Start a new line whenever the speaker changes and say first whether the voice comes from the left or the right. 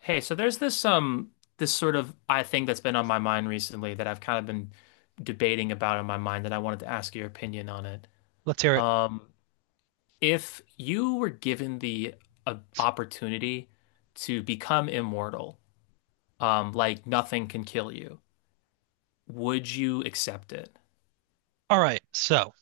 left: Hey, so there's this sort of I think that's been on my mind recently that I've kind of been debating about in my mind and I wanted to ask your opinion on it.
right: Let's hear it.
left: Um, if you were given the opportunity to become immortal, like nothing can kill you, would you accept it?
right: All right. So,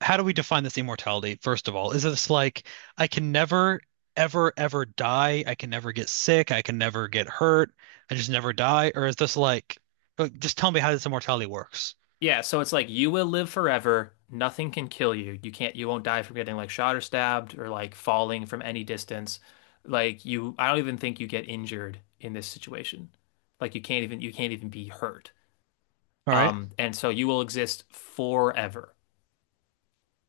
right: how do we define this immortality, first of all? Is this like I can never, ever, ever die? I can never get sick. I can never get hurt. I just never die? Or is this like, just tell me how this immortality works?
left: Yeah, so it's like you will live forever. Nothing can kill you. You can't, you won't die from getting like shot or stabbed or like falling from any distance. I don't even think you get injured in this situation. Like you can't even be hurt.
right: All right.
left: And so you will exist forever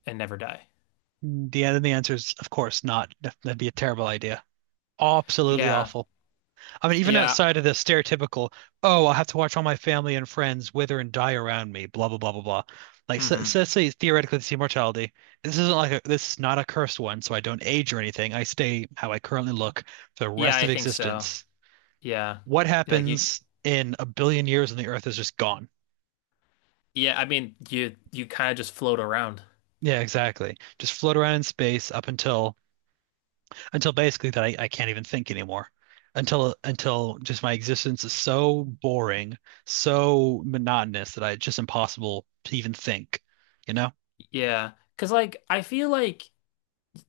left: and never die.
right: The answer is, of course, not. That'd be a terrible idea. Absolutely
left: Yeah.
right: awful. I mean, even
left: Yeah.
right: outside of the stereotypical, oh, I'll have to watch all my family and friends wither and die around me, blah, blah, blah, blah, blah. Like, so,
left: Hmm.
right: so let's say theoretically this immortality. This is not a cursed one, so I don't age or anything. I stay how I currently look for the
left: Yeah,
right: rest
left: I
right: of
left: think so.
right: existence.
left: Yeah.
right: What
left: Like you,
right: happens in a billion years when the Earth is just gone?
left: yeah, I mean, you kind of just float around.
right: Yeah, exactly. Just float around in space up until basically that I can't even think anymore. Until just my existence is so boring, so monotonous that I it's just impossible to even think, you know?
left: Yeah. Cause like, I feel like,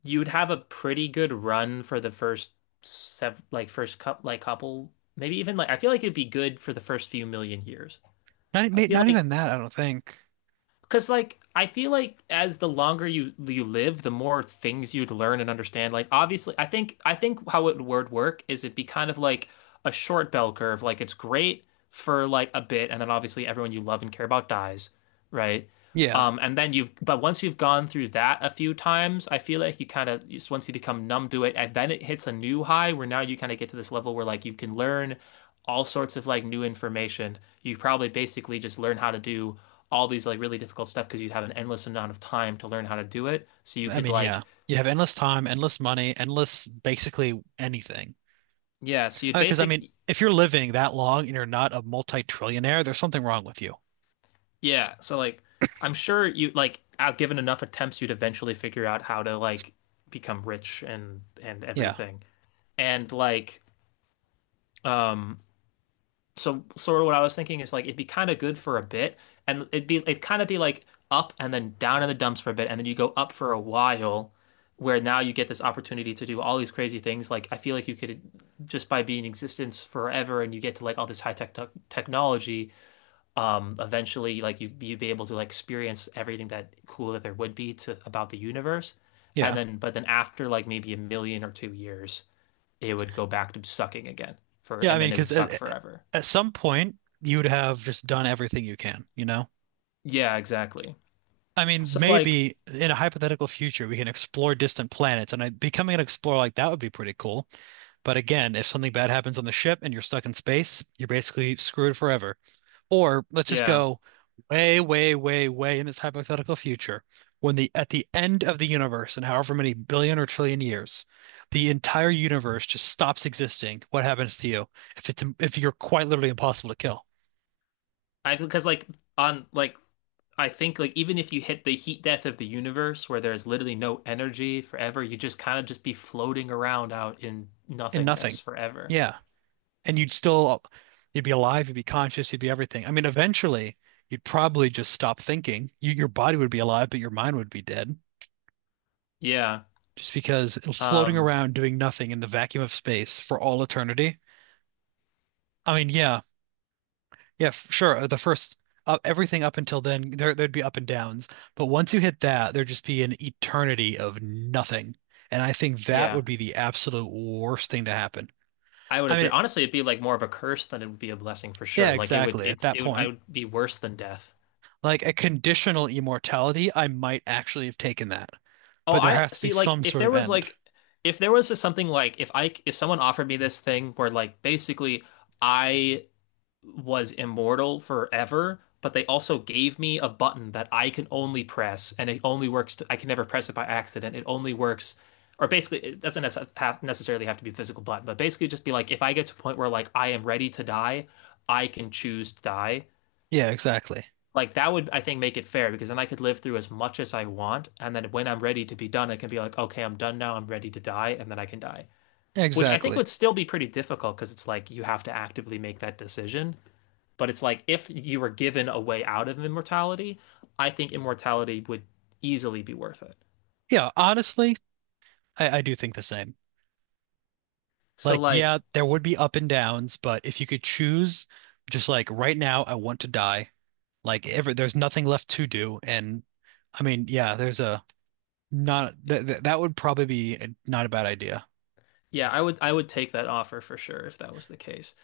left: you'd have a pretty good run for the first sev like first cup like couple, maybe even like I feel like it'd be good for the first few million years.
right: Not
left: I feel
right: not
left: like
right: even that, I don't think.
left: as the longer you live, the more things you'd learn and understand. Like obviously, I think how it would work is it'd be kind of like a short bell curve. Like it's great for like a bit, and then obviously everyone you love and care about dies, right?
right: Yeah.
left: And then you've but once you've gone through that a few times, I feel like you kind of once you become numb to it, and then it hits a new high where now you kind of get to this level where like you can learn all sorts of like new information. You probably basically just learn how to do all these like really difficult stuff because you have an endless amount of time to learn how to do it. So you
right: I
left: could
right: mean, yeah.
left: like
right: You have endless time, endless money, endless basically anything.
left: yeah, so you'd
right: 'Cause I mean,
left: basic
right: if you're living that long and you're not a multi-trillionaire, there's something wrong with you.
left: yeah, so like I'm sure you like out given enough attempts you'd eventually figure out how to like become rich and
right: Yeah.
left: everything. And like um so sort of what I was thinking is like it'd be kind of good for a bit, and it'd kind of be like up and then down in the dumps for a bit, and then you go up for a while, where now you get this opportunity to do all these crazy things. Like I feel like you could just by being in existence forever, and you get to like all this high technology. Eventually, like you'd be able to like experience everything that cool that there would be to about the universe, and
right: Yeah.
left: then but then after like maybe a million or two years, it would go back to sucking again
right: Yeah, I
left: and then
right: mean,
left: it would suck forever.
right: at some point you would have just done everything you can?
left: Yeah, exactly.
right: I mean,
left: So like,
right: maybe in a hypothetical future, we can explore distant planets, and becoming an explorer like that would be pretty cool. But again, if something bad happens on the ship and you're stuck in space, you're basically screwed forever. Or let's just
left: yeah,
right: go way, way, way, way in this hypothetical future, when the at the end of the universe, in however many billion or trillion years, the entire universe just stops existing. What happens to you if it's if you're quite literally impossible to kill
left: I because like on like I think like even if you hit the heat death of the universe where there's literally no energy forever, you just kind of just be floating around out in
right: and nothing?
left: nothingness forever.
right: Yeah. And you'd be alive, you'd be conscious, you'd be everything. I mean, eventually, you'd probably just stop thinking. Your body would be alive, but your mind would be dead
left: Yeah.
right: just because it was floating
left: Um,
right: around doing nothing in the vacuum of space for all eternity. I mean, yeah, yeah, sure. The first, everything up until then, there'd be up and downs. But once you hit that, there'd just be an eternity of nothing. And I think that
left: yeah.
right: would be the absolute worst thing to happen.
left: I would
right: I
left: agree.
right: mean,
left: Honestly, it'd be like more of a curse than it would be a blessing for
right: yeah,
left: sure. Like it would
right: exactly. At that
left: I
right: point,
left: would be worse than death.
right: like a conditional immortality, I might actually have taken that.
left: Oh,
right: But there
left: I
right: has to be
left: see like
right: some sort of end.
left: if there was something like if someone offered me this thing where like basically I was immortal forever, but they also gave me a button that I can only press, and it only works, to, I can never press it by accident. It only works, or basically, it doesn't have necessarily have to be a physical button, but basically, just be like, if I get to a point where like I am ready to die, I can choose to die.
right: Yeah, exactly.
left: Like that would, I think, make it fair because then I could live through as much as I want, and then when I'm ready to be done, I can be like, okay, I'm done now. I'm ready to die, and then I can die. Which I think
right: Exactly.
left: would still be pretty difficult because it's like you have to actively make that decision. But it's like if you were given a way out of immortality, I think immortality would easily be worth it.
right: Yeah, honestly, I do think the same.
left: So
right: Like,
left: like,
right: yeah, there would be up and downs, but if you could choose, just like right now, I want to die. Like, ever, there's nothing left to do. And I mean, yeah, there's a not th th that would probably be not a bad idea.
left: yeah, I would take that offer for sure if that was the case.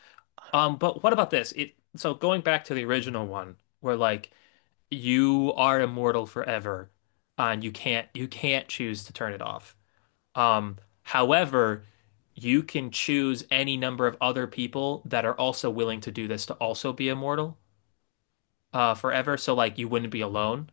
left: But what about this? It so going back to the original one where like you are immortal forever and you can't choose to turn it off. Um, however, you can choose any number of other people that are also willing to do this to also be immortal forever. So like you wouldn't be alone.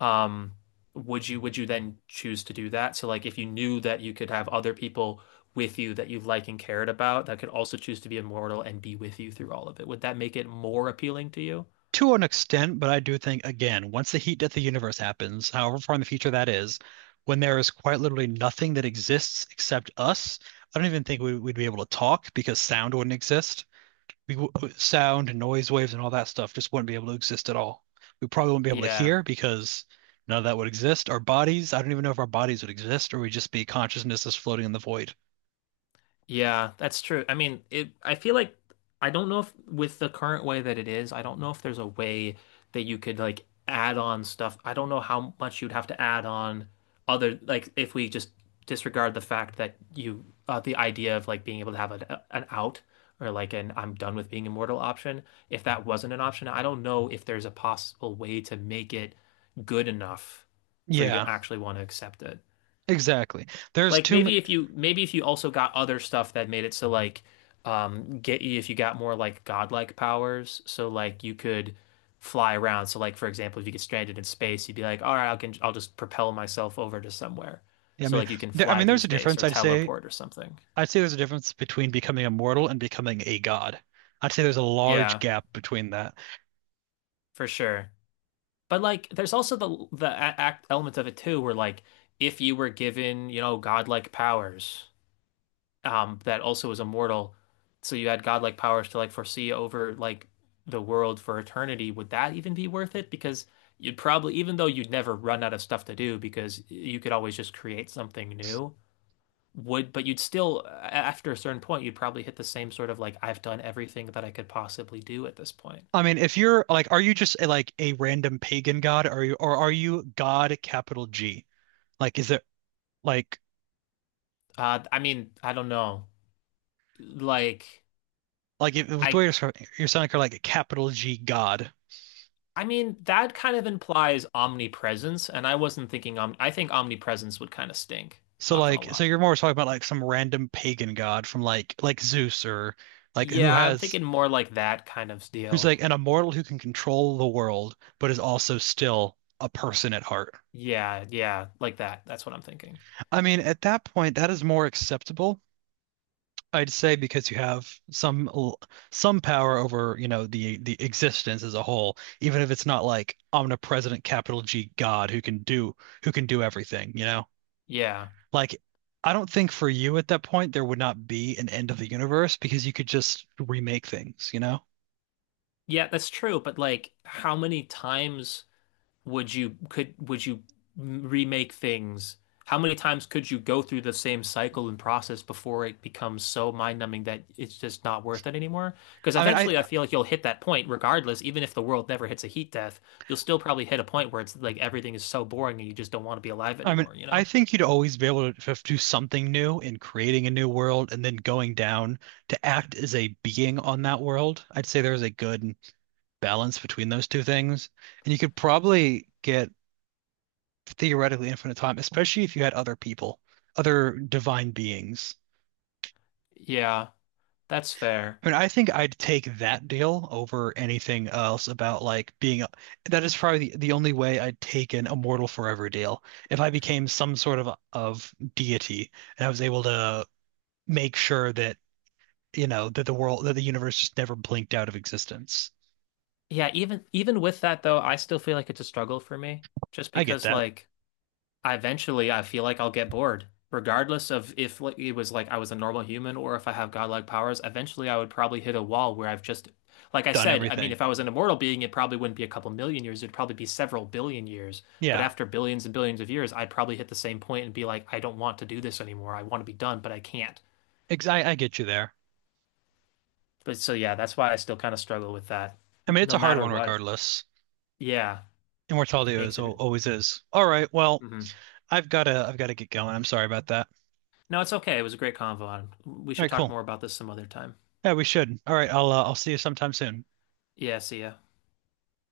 left: um would you then choose to do that? So like if you knew that you could have other people with you that you like and cared about that could also choose to be immortal and be with you through all of it, would that make it more appealing to you?
right: To an extent, but I do think, again, once the heat death of the universe happens, however far in the future that is, when there is quite literally nothing that exists except us, I don't even think we'd be able to talk because sound wouldn't exist. We, Sound and noise waves and all that stuff just wouldn't be able to exist at all. We probably wouldn't be able to
left: Yeah.
right: hear because none of that would exist. Our bodies, I don't even know if our bodies would exist or we'd just be consciousnesses floating in the void.
left: Yeah, that's true. I mean, it I feel like I don't know if with the current way that it is, I don't know if there's a way that you could like add on stuff. I don't know how much you'd have to add on other like if we just disregard the fact that you the idea of like being able to have an out or like an I'm done with being immortal option, if that wasn't an option, I don't know if there's a possible way to make it good enough for you
right: Yeah,
left: to actually want to accept it.
right: exactly. There's
left: Like
right: too,
left: maybe if you also got other stuff that made it so like get you if you got more like godlike powers, so like you could fly around. So like for example, if you get stranded in space, you'd be like, all right, I'll just propel myself over to somewhere.
right: I
left: So
right: mean,
left: like you can
right: there, I
left: fly
right: mean,
left: through
right: there's a
left: space
right: difference,
left: or
right: I'd say.
left: teleport or something.
right: I'd say there's a difference between becoming immortal and becoming a god. I'd say there's a large
left: Yeah,
right: gap between that.
left: for sure. But like there's also the act element of it too, where like if you were given, you know, godlike powers, that also was immortal. So you had godlike powers to like foresee over like the world for eternity. Would that even be worth it? Because you'd probably, even though you'd never run out of stuff to do, because you could always just create something new. Would, but you'd still, after a certain point, you'd probably hit the same sort of like, I've done everything that I could possibly do at this point.
right: I mean, if you're like, are you just like a random pagan god, or are you God capital G? Like, is it like
left: I mean, I don't know. Like,
right: if, with the way
left: I,
right: you're describing- you're sounding kind of like a capital G god.
left: I mean, that kind of implies omnipresence, and I wasn't thinking om I think omnipresence would kind of stink,
right: So
left: not gonna
right: like, so
left: lie.
right: you're more talking about like some random pagan god from like Zeus or like who
left: Yeah, I'm
right: has
left: thinking more like that kind of
right: who's
left: deal.
right: like an immortal who can control the world, but is also still a person at heart.
left: Yeah, yeah, like that. That's what I'm thinking.
right: I mean, at that point, that is more acceptable I'd say because you have some some power over, you know, the existence as a whole, even if it's not like omnipresent capital G God who can do everything, you know?
left: Yeah.
right: Like I don't think for you at that point there would not be an end of the universe because you could just remake things, you know?
left: Yeah, that's true, but like how many times would you could would you m- remake things? How many times could you go through the same cycle and process before it becomes so mind-numbing that it's just not worth it anymore? Because
right: I mean,
left: eventually I
right: I
left: feel like you'll hit that point regardless, even if the world never hits a heat death, you'll still probably hit a point where it's like everything is so boring and you just don't want to be alive
right: I mean,
left: anymore, you know?
right: I think you'd always be able to do something new in creating a new world and then going down to act as a being on that world. I'd say there's a good balance between those two things. And you could probably get theoretically infinite time, especially if you had other people, other divine beings.
left: Yeah, that's fair.
right: I mean, I think I'd take that deal over anything else about that is probably the only way I'd take an immortal forever deal. If I became some sort of deity and I was able to make sure that, you know, that the world that the universe just never blinked out of existence.
left: Yeah, even even with that though, I still feel like it's a struggle for me just
right: I get
left: because
right: that.
left: like I eventually I feel like I'll get bored regardless of if like it was like I was a normal human or if I have godlike powers, eventually I would probably hit a wall where I've just like I
right: Done
left: said, I mean
right: everything.
left: if I was an immortal being it probably wouldn't be a couple million years, it'd probably be several billion years, but
right: Yeah.
left: after billions and billions of years, I'd probably hit the same point and be like I don't want to do this anymore. I want to be done, but I can't.
right: Ex I get you there.
left: But so yeah, that's why I still kind of struggle with that
right: I mean, it's
left: no
right: a hard
left: matter
right: one
left: what.
right: regardless.
left: Yeah,
right: Immortality
left: it makes it
right: always is. All right. Well,
left: mhm.
right: I've gotta get going. I'm sorry about that.
left: No, it's okay. It was a great convo. We
right: All
left: should
right: right,
left: talk
right: cool.
left: more about this some other time.
right: Yeah, we should. All right, I'll see you sometime soon.
left: Yeah, see ya.